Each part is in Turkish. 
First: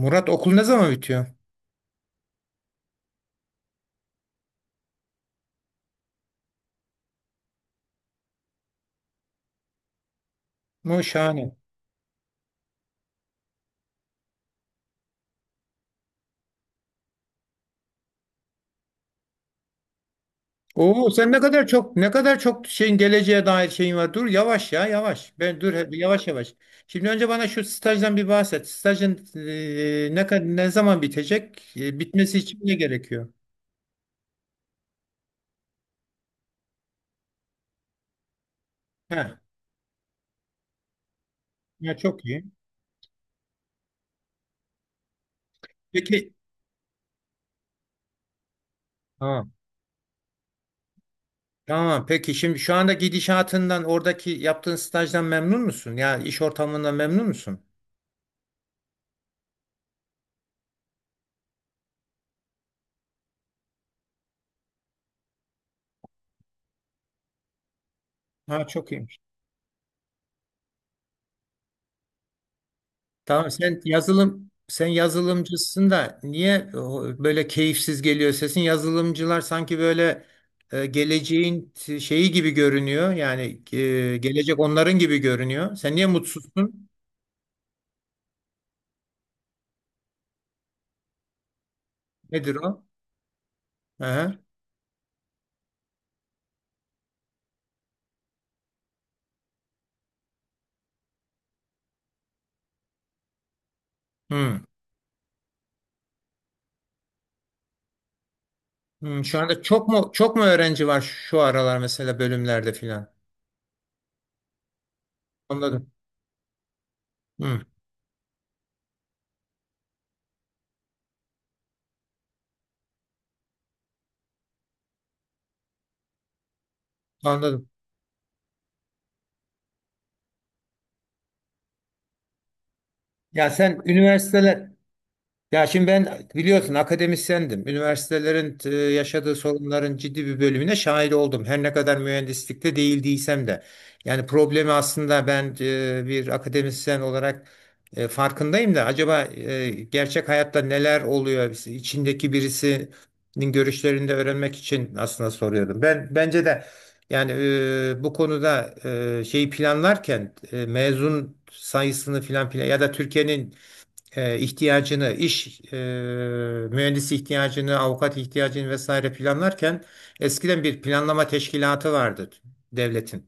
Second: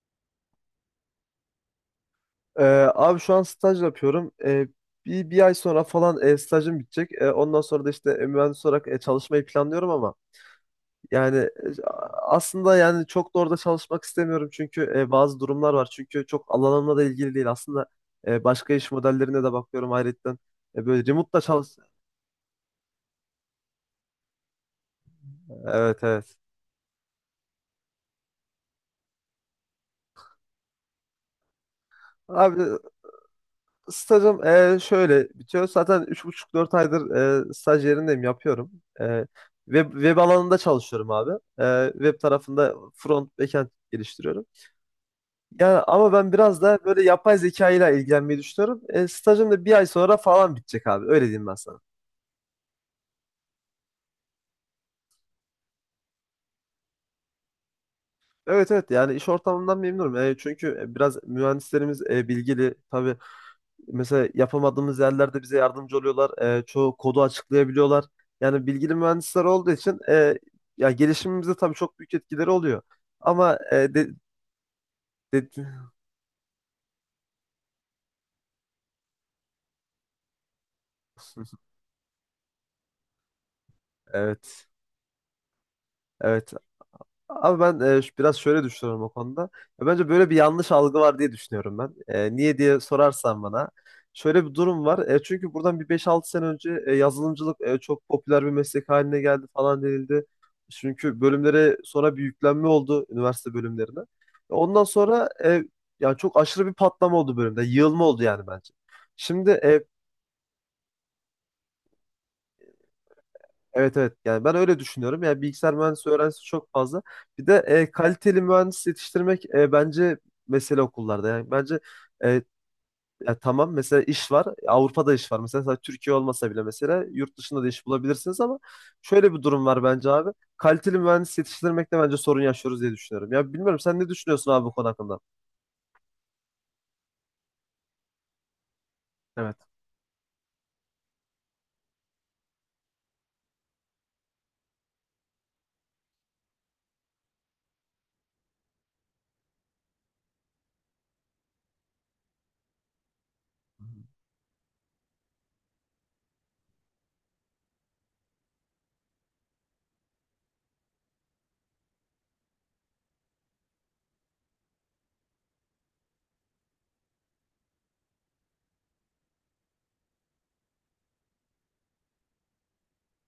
Murat, okul ne zaman bitiyor? Ee, Abi şu an staj yapıyorum. Bir ay sonra falan stajım bitecek. Ondan sonra da işte mühendis olarak çalışmayı planlıyorum ama Mu yani şahane. Aslında yani çok da orada çalışmak istemiyorum çünkü bazı durumlar var. Çünkü çok alanımla da ilgili değil. Aslında başka iş modellerine de bakıyorum ayrıca. Böyle Oo, sen ne remote'da kadar çalış. çok, ne kadar çok şeyin, geleceğe dair şeyin var. Dur, yavaş ya, yavaş. Ben dur, Evet, yavaş evet. yavaş. Şimdi önce bana şu stajdan bir bahset. Stajın, ne zaman bitecek? Bitmesi için Abi, ne gerekiyor? stajım şöyle bitiyor. Zaten 3,5-4 aydır staj yerindeyim, yapıyorum. He. E, web alanında çalışıyorum abi. Ya Web çok iyi. tarafında front, backend geliştiriyorum. Yani ama ben Peki, biraz da böyle yapay zeka ile ilgilenmeyi düşünüyorum. Stajım tamam. da bir ay sonra falan bitecek abi. Öyle diyeyim ben sana. Tamam. Peki şimdi şu anda gidişatından, oradaki yaptığın stajdan memnun musun? Ya iş ortamından memnun musun? Evet, evet, yani iş ortamından memnunum. Çünkü biraz mühendislerimiz bilgili. Tabii. Mesela yapamadığımız yerlerde bize yardımcı oluyorlar. Çoğu kodu açıklayabiliyorlar. Yani Ha, çok bilgili iyi. mühendisler olduğu için ya gelişimimize tabii çok büyük etkileri oluyor. Tamam, Ama e, de, sen de- yazılımcısın da niye o böyle keyifsiz geliyor sesin? Yazılımcılar sanki böyle şeyi gibi görünüyor. Yani gelecek evet, onların gibi görünüyor. Sen niye evet. mutsuzsun? Abi, ben biraz şöyle düşünüyorum o konuda. Ya bence böyle bir yanlış algı var diye düşünüyorum ben. Nedir Niye diye o? sorarsan bana. Aha. Şöyle bir durum var. Çünkü buradan bir 5-6 sene önce yazılımcılık çok popüler bir meslek haline geldi falan denildi. Çünkü bölümlere sonra bir yüklenme oldu üniversite bölümlerine. Hmm. Ondan sonra yani çok aşırı bir patlama oldu bölümde. Yığılma oldu yani bence. Hmm. Şu Şimdi, anda e, çok mu öğrenci var şu aralar mesela bölümlerde filan? Evet evet yani ben öyle düşünüyorum. Yani bilgisayar Anladım. mühendisliği öğrencisi çok fazla. Bir de Hmm. Kaliteli mühendis yetiştirmek bence mesele okullarda. Yani bence e, ya tamam mesela iş var. Avrupa'da iş var. Mesela, sadece Türkiye olmasa bile mesela yurt dışında Anladım. da iş bulabilirsiniz ama şöyle bir durum var bence abi. Kaliteli mühendis yetiştirmekte bence sorun yaşıyoruz diye düşünüyorum. Ya Ya bilmiyorum sen sen ne düşünüyorsun abi üniversiteler bu konu hakkında? Ya şimdi ben, biliyorsun, akademisyendim. Üniversitelerin yaşadığı Evet. sorunların ciddi bir bölümüne şahit oldum. Her ne kadar mühendislikte değil değilsem de. Yani problemi aslında ben, bir akademisyen olarak farkındayım da acaba gerçek hayatta neler oluyor? İçindeki birisinin görüşlerini de öğrenmek için aslında soruyordum. Ben bence de yani bu konuda şeyi planlarken mezun sayısını filan plan ya da Türkiye'nin ihtiyacını, mühendisi ihtiyacını, avukat ihtiyacını vesaire planlarken eskiden bir planlama teşkilatı vardı devletin.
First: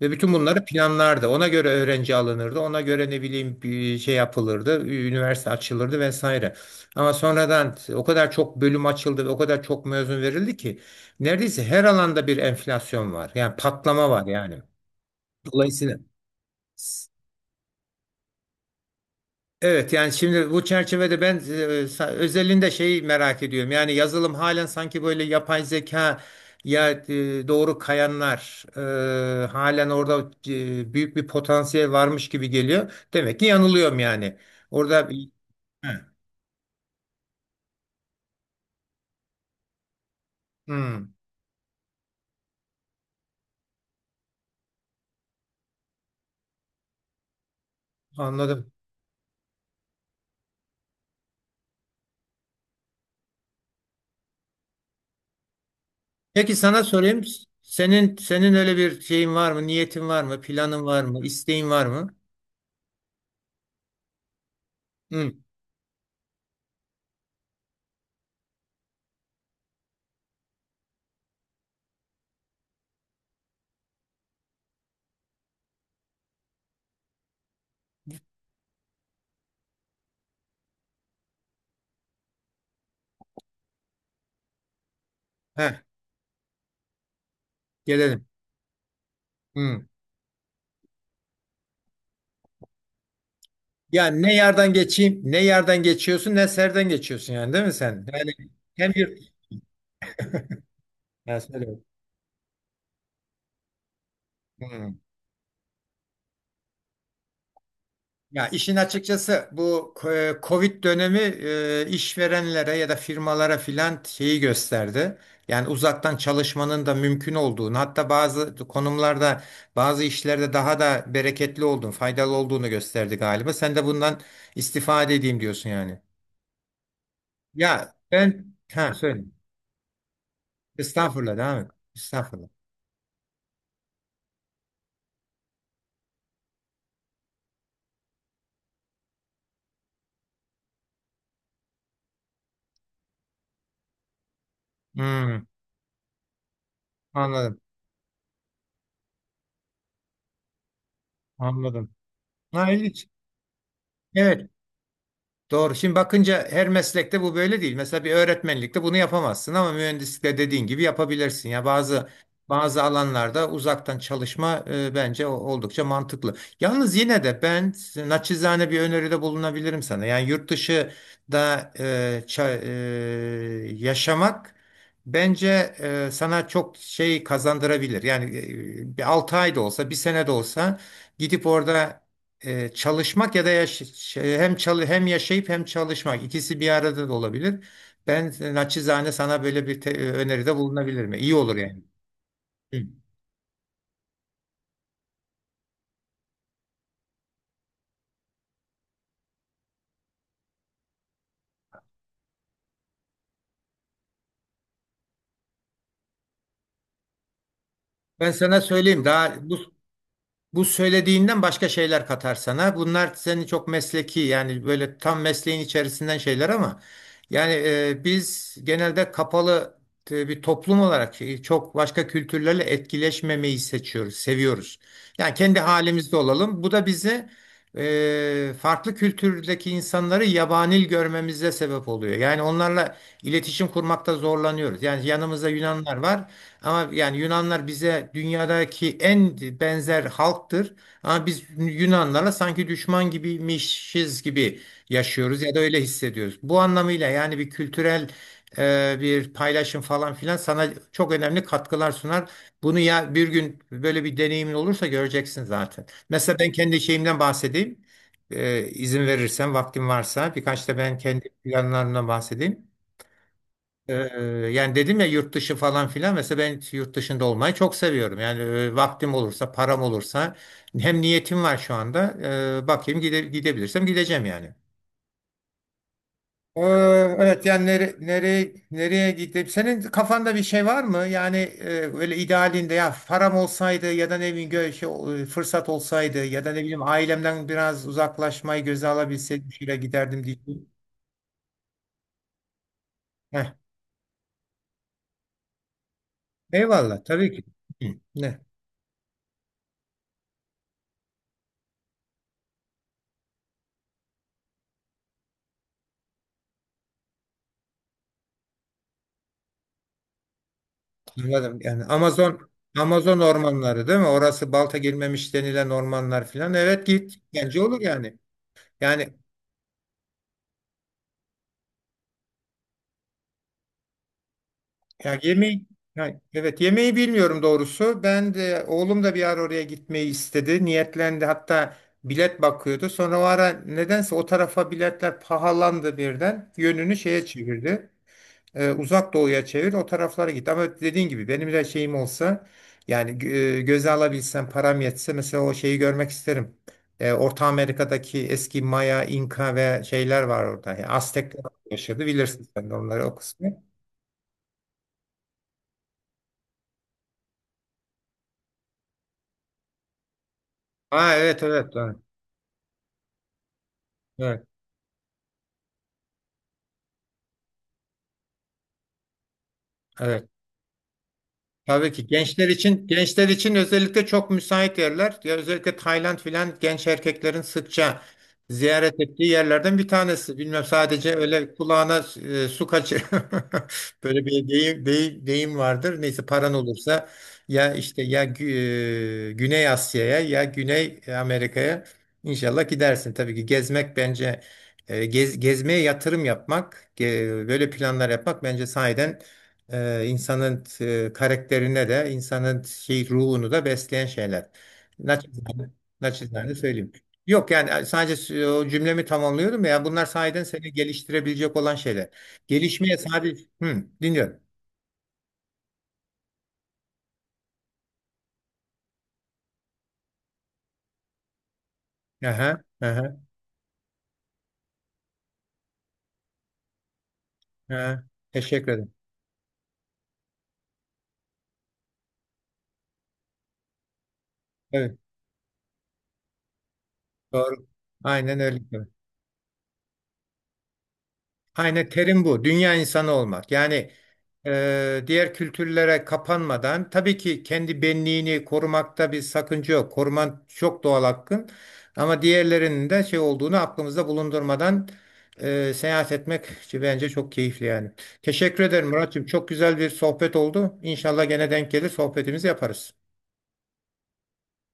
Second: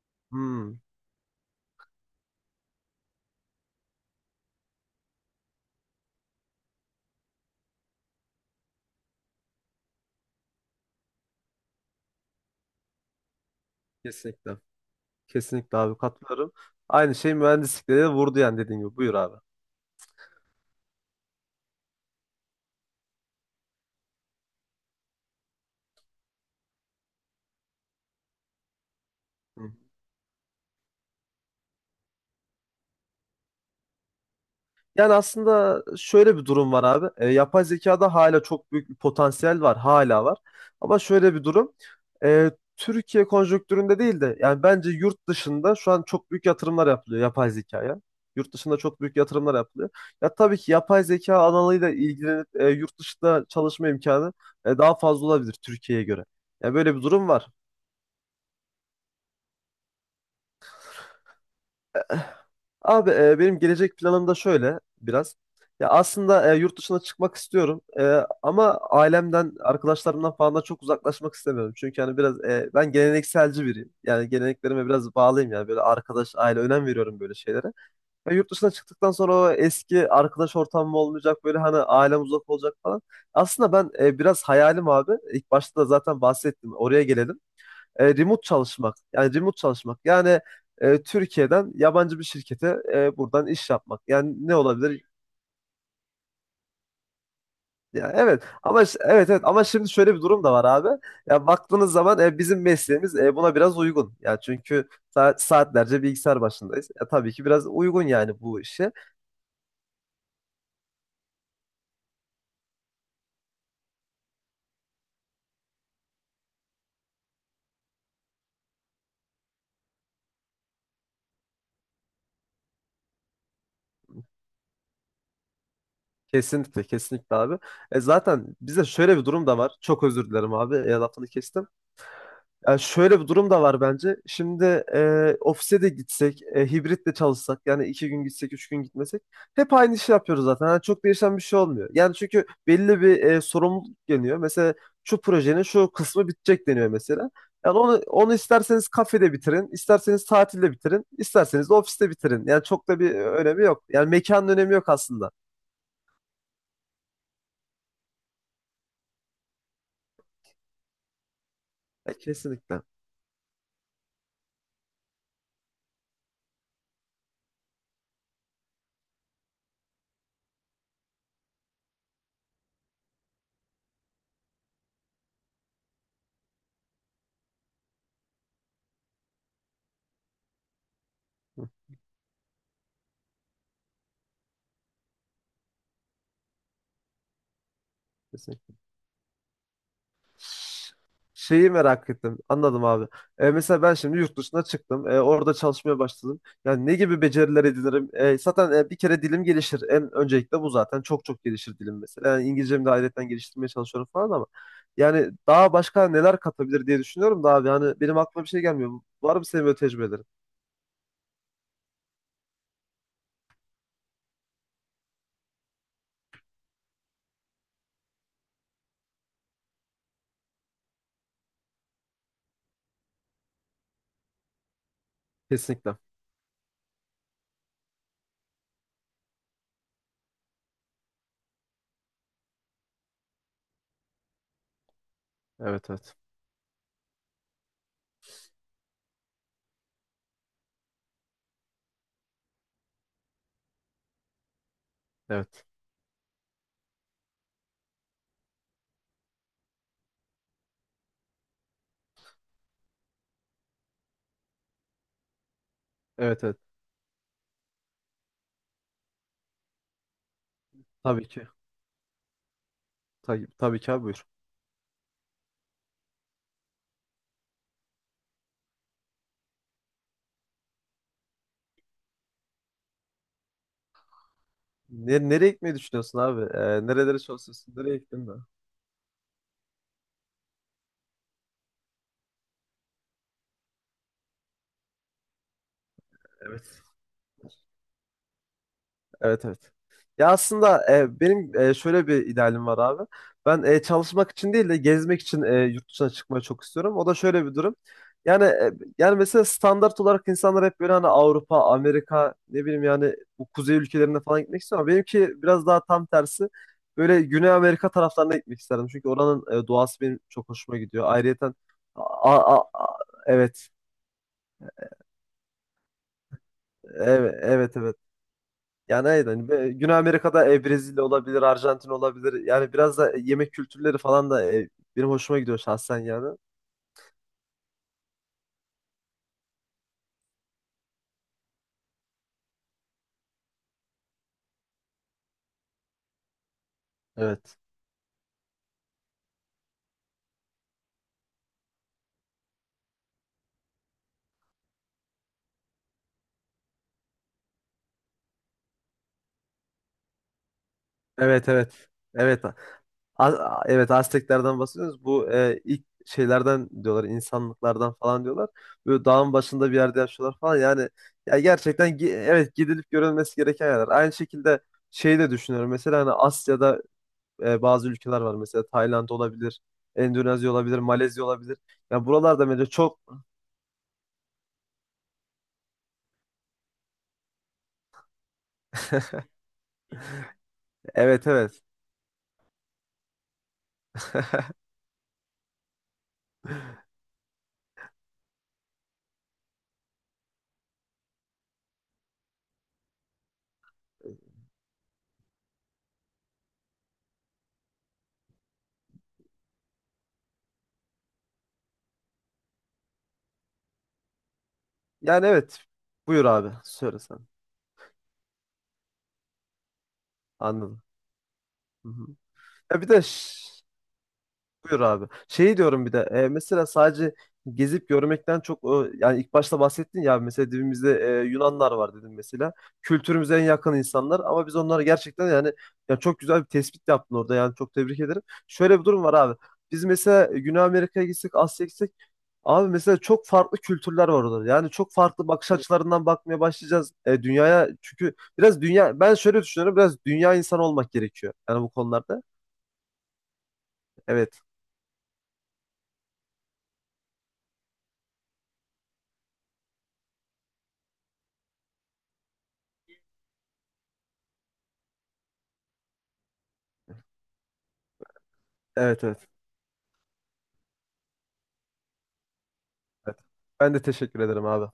Ve bütün bunları Hmm, planlardı. Ona göre öğrenci alınırdı. Ona göre ne bileyim bir şey yapılırdı. Üniversite açılırdı vesaire. Ama sonradan o kadar çok bölüm açıldı ve o kadar çok mezun verildi ki neredeyse her alanda bir enflasyon var. Yani patlama var yani. kesinlikle. Kesinlikle abi, Dolayısıyla katılıyorum. Aynı şey mühendislikte de vurdu yani dediğin gibi. Buyur abi. evet, yani şimdi bu çerçevede ben özelinde şeyi merak ediyorum. Yani yazılım halen sanki böyle yapay zeka ya doğru kayanlar Hı. halen orada büyük bir potansiyel varmış gibi geliyor. Demek ki yanılıyorum yani. Orada Yani aslında şöyle bir durum var abi. Yapay zekada hala çok büyük bir potansiyel var, hala var. Ama hmm, şöyle bir durum. E, Türkiye konjonktüründe değil de yani bence yurt dışında şu an çok büyük yatırımlar yapılıyor yapay zekaya. Yurt anladım. dışında çok büyük yatırımlar yapılıyor. Ya tabii ki yapay zeka alanıyla ilgilenip yurt dışında çalışma imkanı daha fazla olabilir Türkiye'ye göre. Peki Ya sana böyle bir sorayım. durum var. Senin öyle bir şeyin var mı? Niyetin var mı? Planın var mı? İsteğin var mı? Abi, benim gelecek planım da şöyle Hmm, biraz. Ya aslında yurt dışına çıkmak istiyorum ama ailemden, arkadaşlarımdan falan da çok uzaklaşmak istemiyorum. Çünkü hani biraz ben gelenekselci biriyim. Yani geleneklerime biraz bağlıyım, yani böyle arkadaş, aile önem veriyorum böyle şeylere. Ya yurt dışına çıktıktan sonra o eski arkadaş ortamım olmayacak, böyle hani ailem uzak olacak falan. Aslında ben biraz hayalim abi. İlk heh, başta da zaten bahsettim. Oraya gelelim gelelim. remote çalışmak. Yani remote Hmm. çalışmak. Yani Türkiye'den yabancı bir şirkete buradan iş yapmak. Yani ne Yani ne yerden olabilir? geçeyim, ne yerden geçiyorsun, ne serden geçiyorsun yani, değil mi sen? Ya Yani evet ama hem bir, evet, evet, ama şimdi şöyle bir durum da var abi. yani Ya söyle. baktığınız zaman bizim mesleğimiz buna biraz uygun. Ya çünkü Hmm. Saatlerce bilgisayar başındayız. Ya tabii ki biraz uygun yani Ya bu işin işe. açıkçası bu Covid dönemi işverenlere ya da firmalara filan şeyi gösterdi. Yani uzaktan çalışmanın da mümkün olduğunu, hatta bazı konumlarda, bazı işlerde daha da bereketli olduğunu, faydalı olduğunu gösterdi galiba. Sen de bundan istifade edeyim diyorsun yani. Kesinlikle, kesinlikle abi. Ya Zaten ben, bize ha şöyle söyle. bir durum da var. Çok özür dilerim abi. Lafını Estağfurullah, devam kestim. et. Estağfurullah. Ya şöyle bir durum da var bence. Şimdi ofise de gitsek, hibrit de çalışsak, yani 2 gün gitsek, 3 gün gitmesek, hep aynı işi yapıyoruz zaten. Yani çok değişen bir şey olmuyor. Yani çünkü belli bir sorumluluk geliyor. Mesela şu Hmm. projenin şu kısmı bitecek deniyor mesela. Anladım, Yani onu isterseniz kafede bitirin, isterseniz tatilde bitirin, isterseniz de anladım. ofiste bitirin. Yani Ha, çok da ilginç. bir önemi yok. Yani mekanın Evet, önemi yok aslında. doğru. Şimdi bakınca her meslekte bu böyle değil. Mesela bir öğretmenlikte bunu yapamazsın ama mühendislikte dediğin gibi yapabilirsin. Ya bazı Kesinlikle. alanlarda uzaktan çalışma bence oldukça mantıklı. Yalnız yine de ben naçizane bir öneride bulunabilirim sana. Yani yurt dışı da yaşamak bence sana çok şey kazandırabilir. Yani bir 6 ay da olsa, bir sene de olsa gidip Hı, orada çalışmak ya da hem yaşayıp hem çalışmak, ikisi bir arada da olabilir. Ben kesinlikle. naçizane sana böyle bir öneride bulunabilirim. İyi olur Şeyi yani. merak ettim. Hı. Anladım abi. Mesela ben şimdi yurt dışına çıktım. Orada çalışmaya başladım. Yani ne gibi beceriler edinirim? Zaten bir kere dilim gelişir. En öncelikle bu zaten. Çok çok gelişir dilim mesela. Yani İngilizcemi de ayrıyetten geliştirmeye çalışıyorum falan ama. Yani daha başka neler katabilir diye düşünüyorum da abi. Hani benim Ben aklıma bir sana şey gelmiyor. söyleyeyim daha Var mı bu senin böyle tecrübelerin? Bu söylediğinden başka şeyler katar sana. Bunlar seni çok mesleki, yani böyle tam mesleğin içerisinden şeyler ama yani biz genelde kapalı bir toplum olarak çok başka kültürlerle etkileşmemeyi seçiyoruz, seviyoruz. Yani kendi Kesinlikle. halimizde olalım. Bu da bizi farklı kültürdeki insanları yabani görmemize sebep oluyor. Yani onlarla iletişim kurmakta zorlanıyoruz. Yani yanımızda Evet, Yunanlar evet. var. Ama yani Yunanlar bize dünyadaki en benzer halktır. Ama biz Yunanlara sanki düşman gibiymişiz gibi yaşıyoruz ya da Evet. öyle hissediyoruz. Bu anlamıyla yani bir kültürel bir paylaşım falan filan sana çok önemli katkılar sunar. Bunu ya bir gün böyle bir deneyimin olursa göreceksin zaten. Mesela Evet, ben evet. kendi şeyimden bahsedeyim. E, izin verirsen, vaktim varsa, birkaç da ben kendi Tabii ki. planlarımdan bahsedeyim. Tabii, tabii ki Ee, abi, buyur. Yani dedim ya, yurt dışı falan filan, mesela ben yurt dışında olmayı çok seviyorum. Yani vaktim olursa, param olursa, hem niyetim var şu anda. Bakayım gidebilirsem gideceğim yani. Nereye gitmeyi düşünüyorsun abi? Ee, Nerelere evet yani çalışıyorsun? Nereye gittin de? Nereye gidip, senin kafanda bir şey var mı? Yani böyle idealinde, ya param olsaydı ya da ne bileyim fırsat olsaydı ya da ne bileyim Evet. ailemden biraz uzaklaşmayı göze Evet, alabilseydim evet. şuraya giderdim Ya diye. aslında benim şöyle bir idealim var abi. Heh, Ben çalışmak için değil de gezmek için yurt dışına çıkmayı çok istiyorum. eyvallah O da tabii ki. şöyle bir durum. Hı, ne? Yani yani mesela standart olarak insanlar hep böyle hani Avrupa, Amerika, ne bileyim yani bu kuzey ülkelerine falan gitmek istiyor ama benimki biraz daha tam tersi. Böyle Güney Amerika taraflarına gitmek isterdim. Çünkü oranın doğası benim çok hoşuma gidiyor. Ayrıyeten Anladım. A- a- a- Amazon evet, ormanları değil mi? Orası balta girmemiş denilen ormanlar filan. Evet git. evet, Bence evet, olur evet. yani. Yani Yani aynen. Hani Güney Amerika'da Brezilya olabilir, Arjantin olabilir. Yani biraz da yemek kültürleri falan da benim ya hoşuma gidiyor yemeği, şahsen yani yani. evet, yemeği bilmiyorum doğrusu. Ben de oğlum da bir ara oraya gitmeyi istedi. Niyetlendi. Hatta bilet bakıyordu. Sonra o ara nedense o tarafa biletler pahalandı birden. Yönünü şeye Evet. çevirdi. E, uzak doğuya çevir, o taraflara git. Ama dediğin gibi benim de şeyim olsa, yani göze alabilsem, param yetse, mesela o şeyi görmek isterim. E, Orta Amerika'daki eski Maya, İnka ve şeyler var orada. Yani Aztekler Evet, evet. yaşadı, Evet. bilirsin sen de onları, o kısmı. Evet, Azteklerden bahsediyoruz. Bu ilk şeylerden diyorlar, insanlıklardan falan diyorlar. Böyle dağın başında bir yerde yaşıyorlar falan. Yani Ha ya evet, evet, gerçekten evet, evet, gidilip görülmesi gereken yerler. Aynı evet. şekilde şey de düşünüyorum. Mesela hani Asya'da bazı ülkeler var. Mesela Tayland olabilir, Evet. Endonezya olabilir, Malezya olabilir. Tabii Ya ki gençler buralarda bence için, çok. gençler için özellikle çok müsait yerler. Ya özellikle Tayland filan genç erkeklerin sıkça ziyaret ettiği yerlerden bir tanesi. Bilmem, sadece Evet, öyle evet. kulağına su kaçır. Böyle bir deyim vardır. Neyse, paran olursa, ya işte ya Güney Asya'ya ya Güney Amerika'ya inşallah gidersin. Tabii ki gezmek bence gezmeye yatırım yapmak, böyle planlar yapmak bence sahiden insanın karakterine de, insanın şey, ruhunu da besleyen şeyler. Yani evet. Naçizane, Buyur abi. naçizane söyleyeyim. Söyle sen. Yok yani, sadece o cümlemi tamamlıyorum ya, bunlar sahiden seni Anladım. geliştirebilecek olan Hı, hı. şeyler. Ya bir Gelişmeye de sadece, ş- hı, dinliyorum. Buyur abi. Şey diyorum bir de mesela sadece gezip görmekten çok yani ilk başta bahsettin ya mesela dibimizde Yunanlar var dedim mesela. Aha, aha, Kültürümüze en yakın insanlar ama biz onları gerçekten, yani, ya çok güzel bir tespit yaptın orada, yani çok tebrik aha. ederim. Teşekkür Şöyle bir ederim. durum var abi. Biz mesela Güney Amerika'ya gitsek, Asya'ya gitsek abi, mesela çok farklı kültürler var orada. Yani çok Evet, farklı bakış açılarından bakmaya başlayacağız doğru. dünyaya. Çünkü Aynen öyle. biraz dünya, ben şöyle düşünüyorum, biraz dünya insanı olmak gerekiyor yani bu Aynen, konularda. terim bu. Dünya insanı olmak. Yani Evet. Diğer kültürlere kapanmadan tabii ki kendi benliğini korumakta bir sakınca yok. Koruman çok doğal hakkın. Ama diğerlerinin de şey olduğunu aklımızda bulundurmadan seyahat etmek bence çok keyifli yani. Teşekkür ederim Evet, Muratçım. evet. Çok güzel bir sohbet oldu. İnşallah gene denk gelir, sohbetimizi yaparız. Evet. Ben de teşekkür ederim abi.